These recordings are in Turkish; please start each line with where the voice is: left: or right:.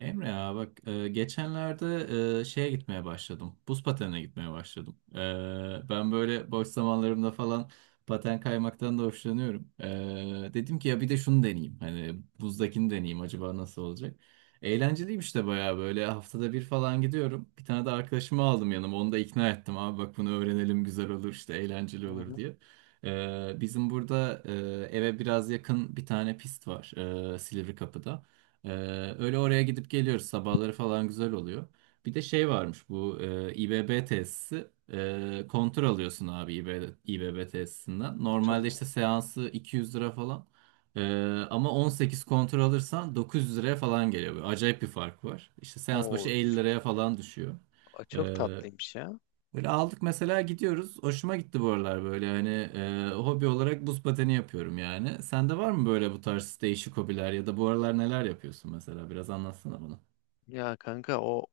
right: Emre ya bak, geçenlerde şeye gitmeye başladım. Buz patenine gitmeye başladım. Ben böyle boş zamanlarımda falan paten kaymaktan da hoşlanıyorum. Dedim ki ya bir de şunu deneyeyim. Hani buzdakini deneyeyim, acaba nasıl olacak? Eğlenceliymiş de, bayağı böyle haftada bir falan gidiyorum. Bir tane de arkadaşımı aldım yanıma, onu da ikna ettim. Abi bak bunu öğrenelim, güzel olur işte, eğlenceli
left: Hı
right: olur
left: hı,
right: diye. Bizim burada eve biraz yakın bir tane pist var, Silivri Kapı'da. Ee, Öyle oraya gidip geliyoruz. Sabahları falan güzel oluyor. Bir de şey varmış, bu İBB tesisi. Kontör alıyorsun abi İBB tesisinden. Normalde işte
left: tamam.
right: seansı 200 lira falan. E, Ama 18 kontör alırsan 900 liraya falan geliyor. Böyle acayip bir fark var. İşte seans başı
left: Oo,
right: 50
left: çok,
right: liraya falan düşüyor. E,
left: çok tatlıymış ya.
right: Böyle aldık, mesela gidiyoruz. Hoşuma gitti bu aralar, böyle hani hobi olarak buz pateni yapıyorum yani. Sende var mı böyle bu tarz değişik hobiler, ya da bu aralar neler yapıyorsun mesela? Biraz anlatsana bana.
left: Ya kanka, o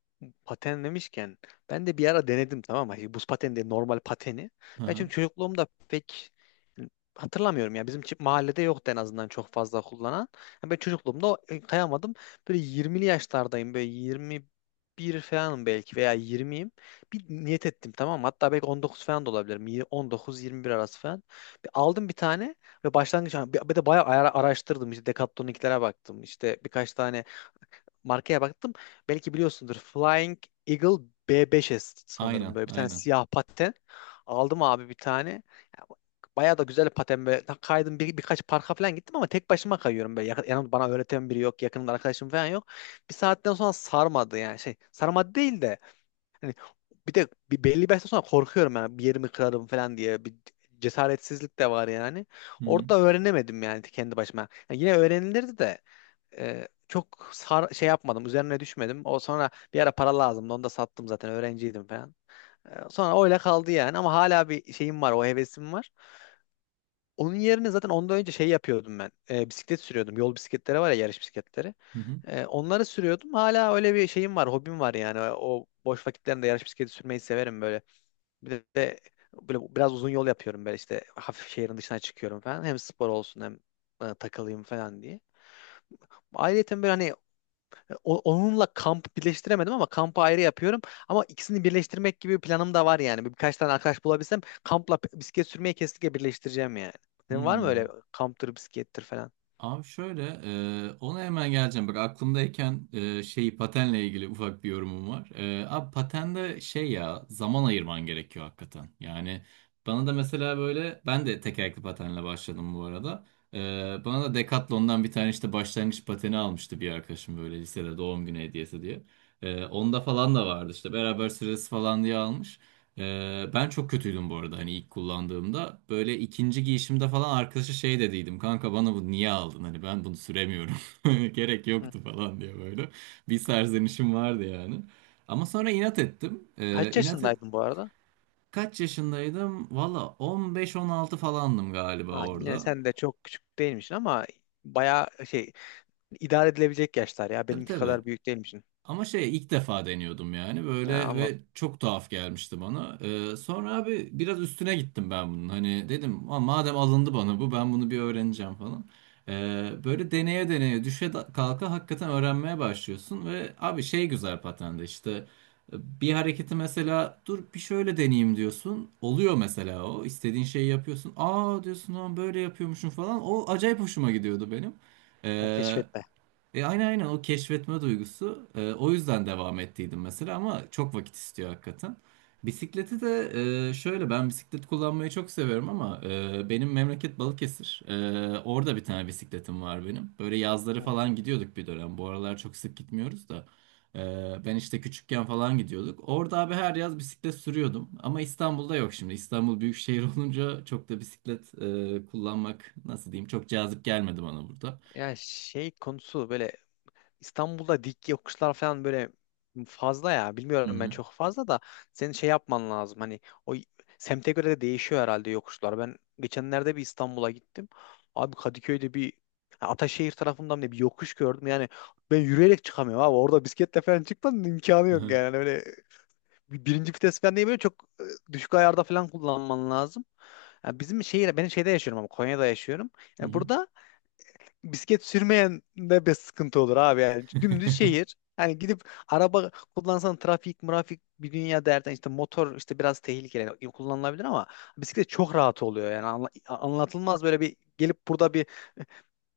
left: paten demişken, ben de bir ara denedim, tamam mı? Hani buz pateni değil, normal pateni.
right: Hı
left: Ben
right: hı.
left: çünkü çocukluğumda pek, hani hatırlamıyorum ya. Bizim mahallede yoktu, en azından çok fazla kullanan. Yani ben çocukluğumda kayamadım. Böyle 20'li yaşlardayım, böyle 21 falanım belki veya 20'yim. Bir niyet ettim, tamam mı? Hatta belki 19 falan da olabilirim. 19-21 arası falan. Bir aldım bir tane, ve başlangıç bir de bayağı araştırdım. İşte Decathlon'unkilere baktım. İşte birkaç tane markaya baktım. Belki biliyorsundur. Flying Eagle b 5 sanırım.
right: Aynen,
left: Böyle bir tane
right: aynen.
left: siyah paten. Aldım abi bir tane. Ya, bayağı da güzel paten böyle. Kaydım, birkaç parka falan gittim ama tek başıma kayıyorum böyle. Yanımda bana öğreten biri yok. Yakınımda arkadaşım falan yok. Bir saatten sonra sarmadı yani, şey. Sarmadı değil de. Hani bir de bir belli bir yaştan sonra korkuyorum yani. Bir yerimi kırarım falan diye. Bir cesaretsizlik de var yani.
right: Hı hı.
left: Orada öğrenemedim yani, kendi başıma. Yani yine öğrenilirdi de şey yapmadım. Üzerine düşmedim. O sonra bir ara para lazımdı. Onu da sattım zaten. Öğrenciydim falan. Sonra öyle kaldı yani. Ama hala bir şeyim var. O hevesim var. Onun yerine zaten ondan önce şey yapıyordum ben. Bisiklet sürüyordum. Yol bisikletleri var ya, yarış bisikletleri.
right: Hı hı.
left: Onları sürüyordum. Hala öyle bir şeyim var. Hobim var yani. O boş vakitlerimde yarış bisikleti sürmeyi severim böyle. Bir de böyle biraz uzun yol yapıyorum böyle, işte hafif şehrin dışına çıkıyorum falan. Hem spor olsun, hem takılayım falan diye. Ayrıca böyle hani onunla kamp birleştiremedim ama kampı ayrı yapıyorum. Ama ikisini birleştirmek gibi bir planım da var yani. Birkaç tane arkadaş bulabilsem, kampla bisiklet sürmeyi kesinlikle birleştireceğim yani. Senin var mı
right: Hı.
left: öyle kamptır, bisiklettir falan?
right: Abi şöyle, ona hemen geleceğim. Bak aklımdayken şeyi, patenle ilgili ufak bir yorumum var. Abi patende şey ya, zaman ayırman gerekiyor hakikaten. Yani bana da mesela böyle, ben de tekerlekli patenle başladım bu arada. E, Bana da Decathlon'dan bir tane işte başlangıç pateni almıştı bir arkadaşım, böyle lisede doğum günü hediyesi diye. Onda falan da vardı işte, beraber sırası falan diye almış. Ben çok kötüydüm bu arada, hani ilk kullandığımda. Böyle ikinci giyişimde falan arkadaşa şey dediydim. Kanka bana bu niye aldın? Hani ben bunu süremiyorum. Gerek
left: Hı.
right: yoktu falan diye böyle. Bir serzenişim vardı yani. Ama sonra inat ettim.
left: Kaç
right: İnat et,
left: yaşındaydın bu arada?
right: kaç yaşındaydım? Valla 15-16 falandım galiba
left: Ha, yine
right: orada.
left: sen de çok küçük değilmişsin, ama bayağı şey, idare edilebilecek yaşlar ya.
right: Tabii
left: Benimki
right: tabii.
left: kadar büyük değilmişsin.
right: Ama şey, ilk defa deniyordum yani
left: Ha,
right: böyle,
left: anladım.
right: ve çok tuhaf gelmişti bana. Sonra abi biraz üstüne gittim ben bunun. Hani dedim "Aa, madem alındı bana bu, ben bunu bir öğreneceğim falan. Böyle deneye deneye, düşe da- kalka hakikaten öğrenmeye başlıyorsun ve abi şey, güzel patende işte e, bir hareketi mesela, dur bir şöyle deneyeyim diyorsun. Oluyor mesela, o istediğin şeyi yapıyorsun. Aa diyorsun, lan böyle yapıyormuşum falan. O acayip hoşuma gidiyordu benim.
left: Ha,
right: Ee,
left: keşfetme.
right: aynen aynen, o keşfetme duygusu. O yüzden devam ettiydim mesela, ama çok vakit istiyor hakikaten. Bisikleti de şöyle, ben bisiklet kullanmayı çok seviyorum ama benim memleket Balıkesir. Orada bir tane bisikletim var benim. Böyle yazları
left: Hı hı.
right: falan gidiyorduk bir dönem. Bu aralar çok sık gitmiyoruz da. Ben işte küçükken falan gidiyorduk. Orada abi her yaz bisiklet sürüyordum. Ama İstanbul'da yok şimdi. İstanbul büyük şehir olunca, çok da bisiklet kullanmak, nasıl diyeyim, çok cazip gelmedi bana burada.
left: Ya, şey konusu böyle, İstanbul'da dik yokuşlar falan böyle fazla ya.
right: Hı
left: Bilmiyorum, ben
right: hı.
left: çok fazla da, senin şey yapman lazım. Hani o y- semte göre de değişiyor herhalde yokuşlar. Ben geçenlerde bir İstanbul'a gittim. Abi Kadıköy'de bir, ha, Ataşehir tarafından da bir yokuş gördüm. Yani ben yürüyerek çıkamıyorum abi. Orada bisikletle falan çıkmanın imkanı
right: Hı
left: yok
right: hı.
left: yani. Öyle birinci vites falan değil, böyle çok düşük ayarda falan kullanman lazım. Yani bizim şehir, ben şeyde yaşıyorum ama, Konya'da yaşıyorum.
right: Hı
left: Yani
right: hı.
left: burada bisiklet sürmeyen de bir sıkıntı olur abi yani. Dümdüz şehir. Yani gidip araba kullansan trafik, murafik bir dünya derden, işte motor işte biraz tehlikeli kullanılabilir ama bisiklet çok rahat oluyor yani. Anlatılmaz, böyle bir gelip burada bir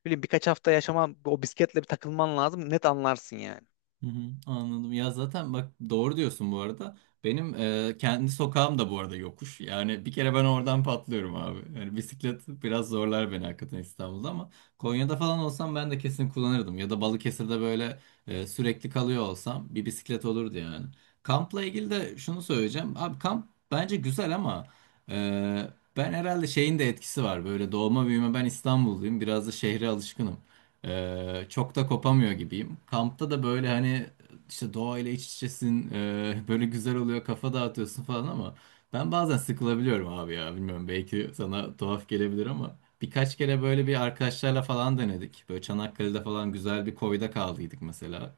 left: bileyim birkaç hafta yaşaman, o bisikletle bir takılman lazım, net anlarsın yani.
right: Hı hı, anladım. Ya zaten bak doğru diyorsun bu arada. Benim kendi sokağım da bu arada yokuş. Yani bir kere ben oradan patlıyorum abi. Yani bisiklet biraz zorlar beni hakikaten İstanbul'da, ama Konya'da falan olsam ben de kesin kullanırdım. Ya da Balıkesir'de böyle sürekli kalıyor olsam, bir bisiklet olurdu yani. Kampla ilgili de şunu söyleyeceğim. Abi kamp bence güzel, ama e, ben herhalde şeyin de etkisi var. Böyle doğma büyüme ben İstanbulluyum. Biraz da şehre alışkınım. Çok da kopamıyor gibiyim. Kampta da böyle hani, işte doğayla iç içesin, böyle güzel oluyor, kafa dağıtıyorsun falan, ama ben bazen sıkılabiliyorum abi ya. Bilmiyorum, belki sana tuhaf gelebilir, ama birkaç kere böyle bir arkadaşlarla falan denedik. Böyle Çanakkale'de falan güzel bir koyda kaldıydık mesela,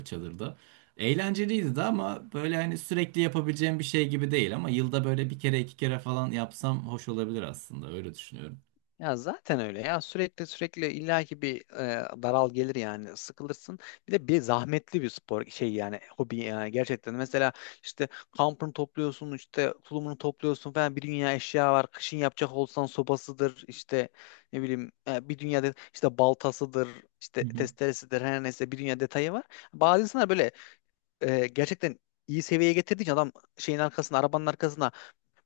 right: çadırda. Eğlenceliydi de, ama böyle hani sürekli yapabileceğim bir şey gibi değil, ama yılda böyle bir kere iki kere falan yapsam hoş olabilir aslında, öyle düşünüyorum.
left: Ya zaten öyle ya, sürekli sürekli illaki bir daral gelir yani, sıkılırsın. Bir de bir zahmetli bir spor şey yani, hobi yani, gerçekten. Mesela işte kampını topluyorsun, işte tulumunu topluyorsun falan, bir dünya eşya var. Kışın yapacak olsan sobasıdır, işte ne bileyim, bir dünya işte baltasıdır, işte testeresidir, her neyse, bir dünya detayı var. Bazı insanlar böyle gerçekten iyi seviyeye getirdiği için adam, şeyin arkasına, arabanın arkasına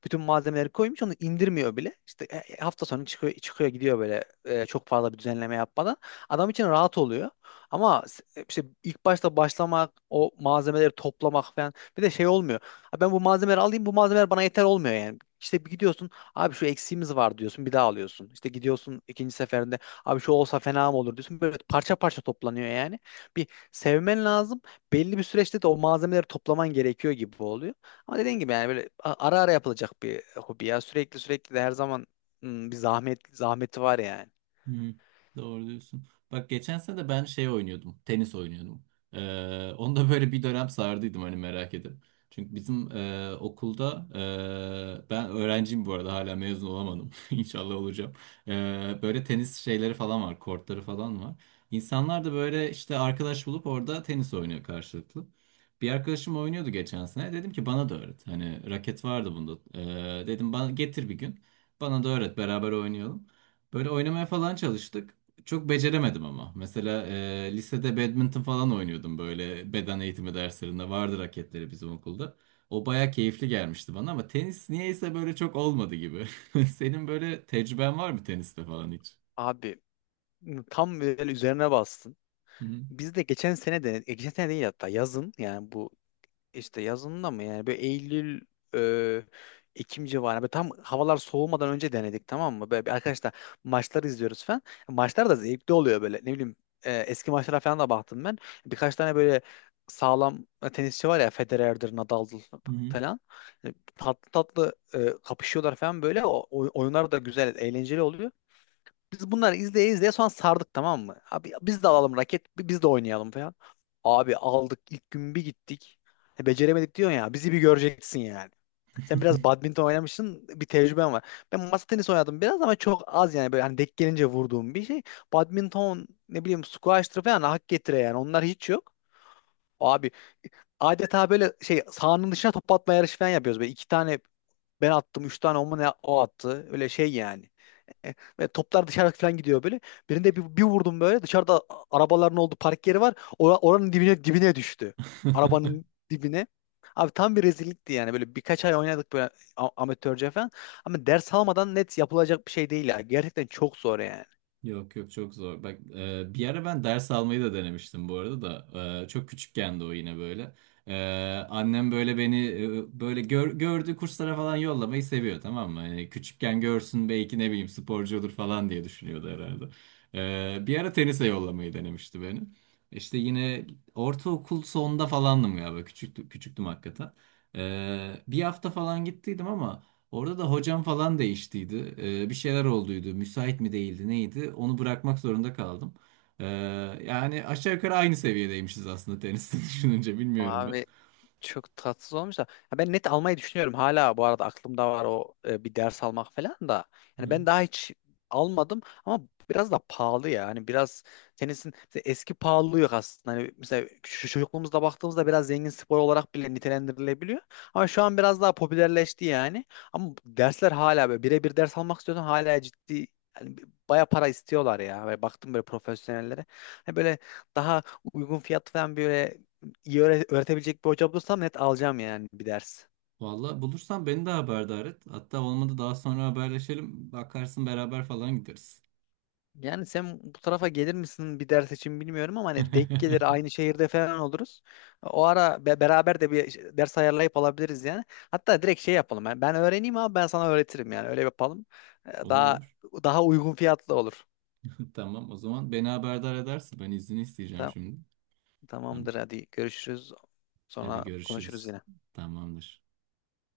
left: bütün malzemeleri koymuş, onu indirmiyor bile. İşte hafta sonu çıkıyor gidiyor böyle, çok fazla bir düzenleme yapmadan. Adam için rahat oluyor. Ama işte ilk başta başlamak, o malzemeleri toplamak falan, bir de şey olmuyor. Ha, ben bu malzemeleri alayım, bu malzemeler bana yeter, olmuyor yani. İşte bir gidiyorsun abi, şu eksiğimiz var diyorsun, bir daha alıyorsun. İşte gidiyorsun ikinci seferinde abi, şu olsa fena mı olur diyorsun. Böyle parça parça toplanıyor yani. Bir sevmen lazım. Belli bir süreçte de o malzemeleri toplaman gerekiyor gibi oluyor. Ama dediğin gibi yani, böyle ara ara yapılacak bir hobi ya. Sürekli sürekli de her zaman bir zahmet zahmeti var yani.
right: Hı, doğru diyorsun. Bak geçen sene de ben şey oynuyordum. Tenis oynuyordum. Onu da böyle bir dönem sardıydım, hani merak edip. Çünkü bizim okulda ben öğrenciyim bu arada, hala mezun olamadım. İnşallah olacağım. Böyle tenis şeyleri falan var. Kortları falan var. İnsanlar da böyle işte arkadaş bulup orada tenis oynuyor karşılıklı. Bir arkadaşım oynuyordu geçen sene. Dedim ki bana da öğret. Hani raket vardı bunda. Dedim bana getir bir gün. Bana da öğret, beraber oynayalım. Böyle oynamaya falan çalıştık. Çok beceremedim ama. Mesela lisede badminton falan oynuyordum böyle, beden eğitimi derslerinde. Vardı raketleri bizim okulda. O baya keyifli gelmişti bana, ama tenis niyeyse böyle çok olmadı gibi. Senin böyle tecrüben var mı teniste falan hiç?
left: Abi tam böyle üzerine bastın.
right: Hı hı.
left: Biz de geçen sene de geçen sene değil hatta, yazın yani, bu İşte yazında mı yani, böyle Eylül, e, Ekim civarı, böyle tam havalar soğumadan önce denedik, tamam mı? Böyle bir arkadaşlar, maçları izliyoruz falan. Maçlar da zevkli oluyor, böyle ne bileyim, eski maçlara falan da baktım ben. Birkaç tane böyle sağlam tenisçi var ya, Federer'dir, Nadal'dır
right: Hı
left: falan. Yani tatlı tatlı kapışıyorlar falan böyle. Oyunlar da güzel, eğlenceli oluyor. Biz bunları izleye izleye sonra sardık, tamam mı? Abi biz de alalım raket, biz de oynayalım falan. Abi aldık ilk gün bir gittik. Beceremedik diyorsun ya. Bizi bir göreceksin yani. Sen biraz badminton oynamışsın, bir tecrüben var. Ben masa tenisi oynadım biraz ama çok az yani, böyle hani denk gelince vurduğum bir şey. Badminton ne bileyim, squash'tır falan hak getire yani. Onlar hiç yok. Abi adeta böyle, şey, sahanın dışına top atma yarışı falan yapıyoruz. Böyle iki tane ben attım, üç tane o mu ne o attı. Öyle şey yani. E, Ve toplar dışarı falan gidiyor böyle. Birinde bir vurdum böyle. Dışarıda arabaların olduğu park yeri var. Oranın dibine dibine düştü.
right: hı.
left: Arabanın dibine. Abi tam bir rezillikti yani. Böyle birkaç ay oynadık böyle, amatörce falan. Ama ders almadan net yapılacak bir şey değil ya. Gerçekten çok zor yani.
right: Yok yok, çok zor. Bak bir ara ben ders almayı da denemiştim bu arada da. Çok küçükken de o yine böyle. E, Annem böyle beni böyle gördüğü kurslara falan yollamayı seviyor tamam mı? Hani küçükken görsün, belki ne bileyim sporcu olur falan diye düşünüyordu herhalde. Bir ara tenise yollamayı denemişti beni. İşte yine ortaokul sonunda falandım galiba. Küçüktüm, küçüktüm hakikaten. Bir hafta falan gittiydim ama orada da hocam falan değiştiydi. Bir şeyler olduydu. Müsait mi değildi neydi? Onu bırakmak zorunda kaldım. Ee, Yani aşağı yukarı aynı seviyedeymişiz aslında teniste, düşününce bilmiyorum ben.
left: Abi çok tatsız olmuş da. Ya ben net almayı düşünüyorum. Hala bu arada aklımda var o, bir ders almak falan da. Yani
right: Hı.
left: ben daha hiç almadım ama biraz da pahalı ya. Hani biraz, tenisin mesela eski pahalılığı yok aslında. Hani mesela şu çocukluğumuzda baktığımızda biraz zengin spor olarak bile nitelendirilebiliyor. Ama şu an biraz daha popülerleşti yani. Ama dersler hala böyle birebir ders almak istiyorsan hala ciddi yani, baya para istiyorlar ya. Böyle baktım böyle profesyonellere. Hani böyle daha uygun fiyat falan, böyle iyi öğretebilecek bir hoca bulursam net alacağım yani bir ders.
right: Vallahi bulursan beni de haberdar et. Hatta olmadı daha sonra haberleşelim. Bakarsın beraber falan gideriz.
left: Yani sen bu tarafa gelir misin bir ders için bilmiyorum ama hani denk gelir aynı şehirde falan oluruz. O ara beraber de bir ders ayarlayıp alabiliriz yani. Hatta direkt şey yapalım. Yani ben öğreneyim abi, ben sana öğretirim yani. Öyle yapalım. Ee,
right: Olur
left: Daha
right: olur.
left: daha uygun fiyatlı olur.
right: Tamam o zaman, beni haberdar edersin. Ben izni isteyeceğim
left: Ta-
right: şimdi. Tamam.
left: Tamamdır, hadi görüşürüz.
right: Hadi
left: Sonra konuşuruz
right: görüşürüz.
left: yine.
right: Tamamdır.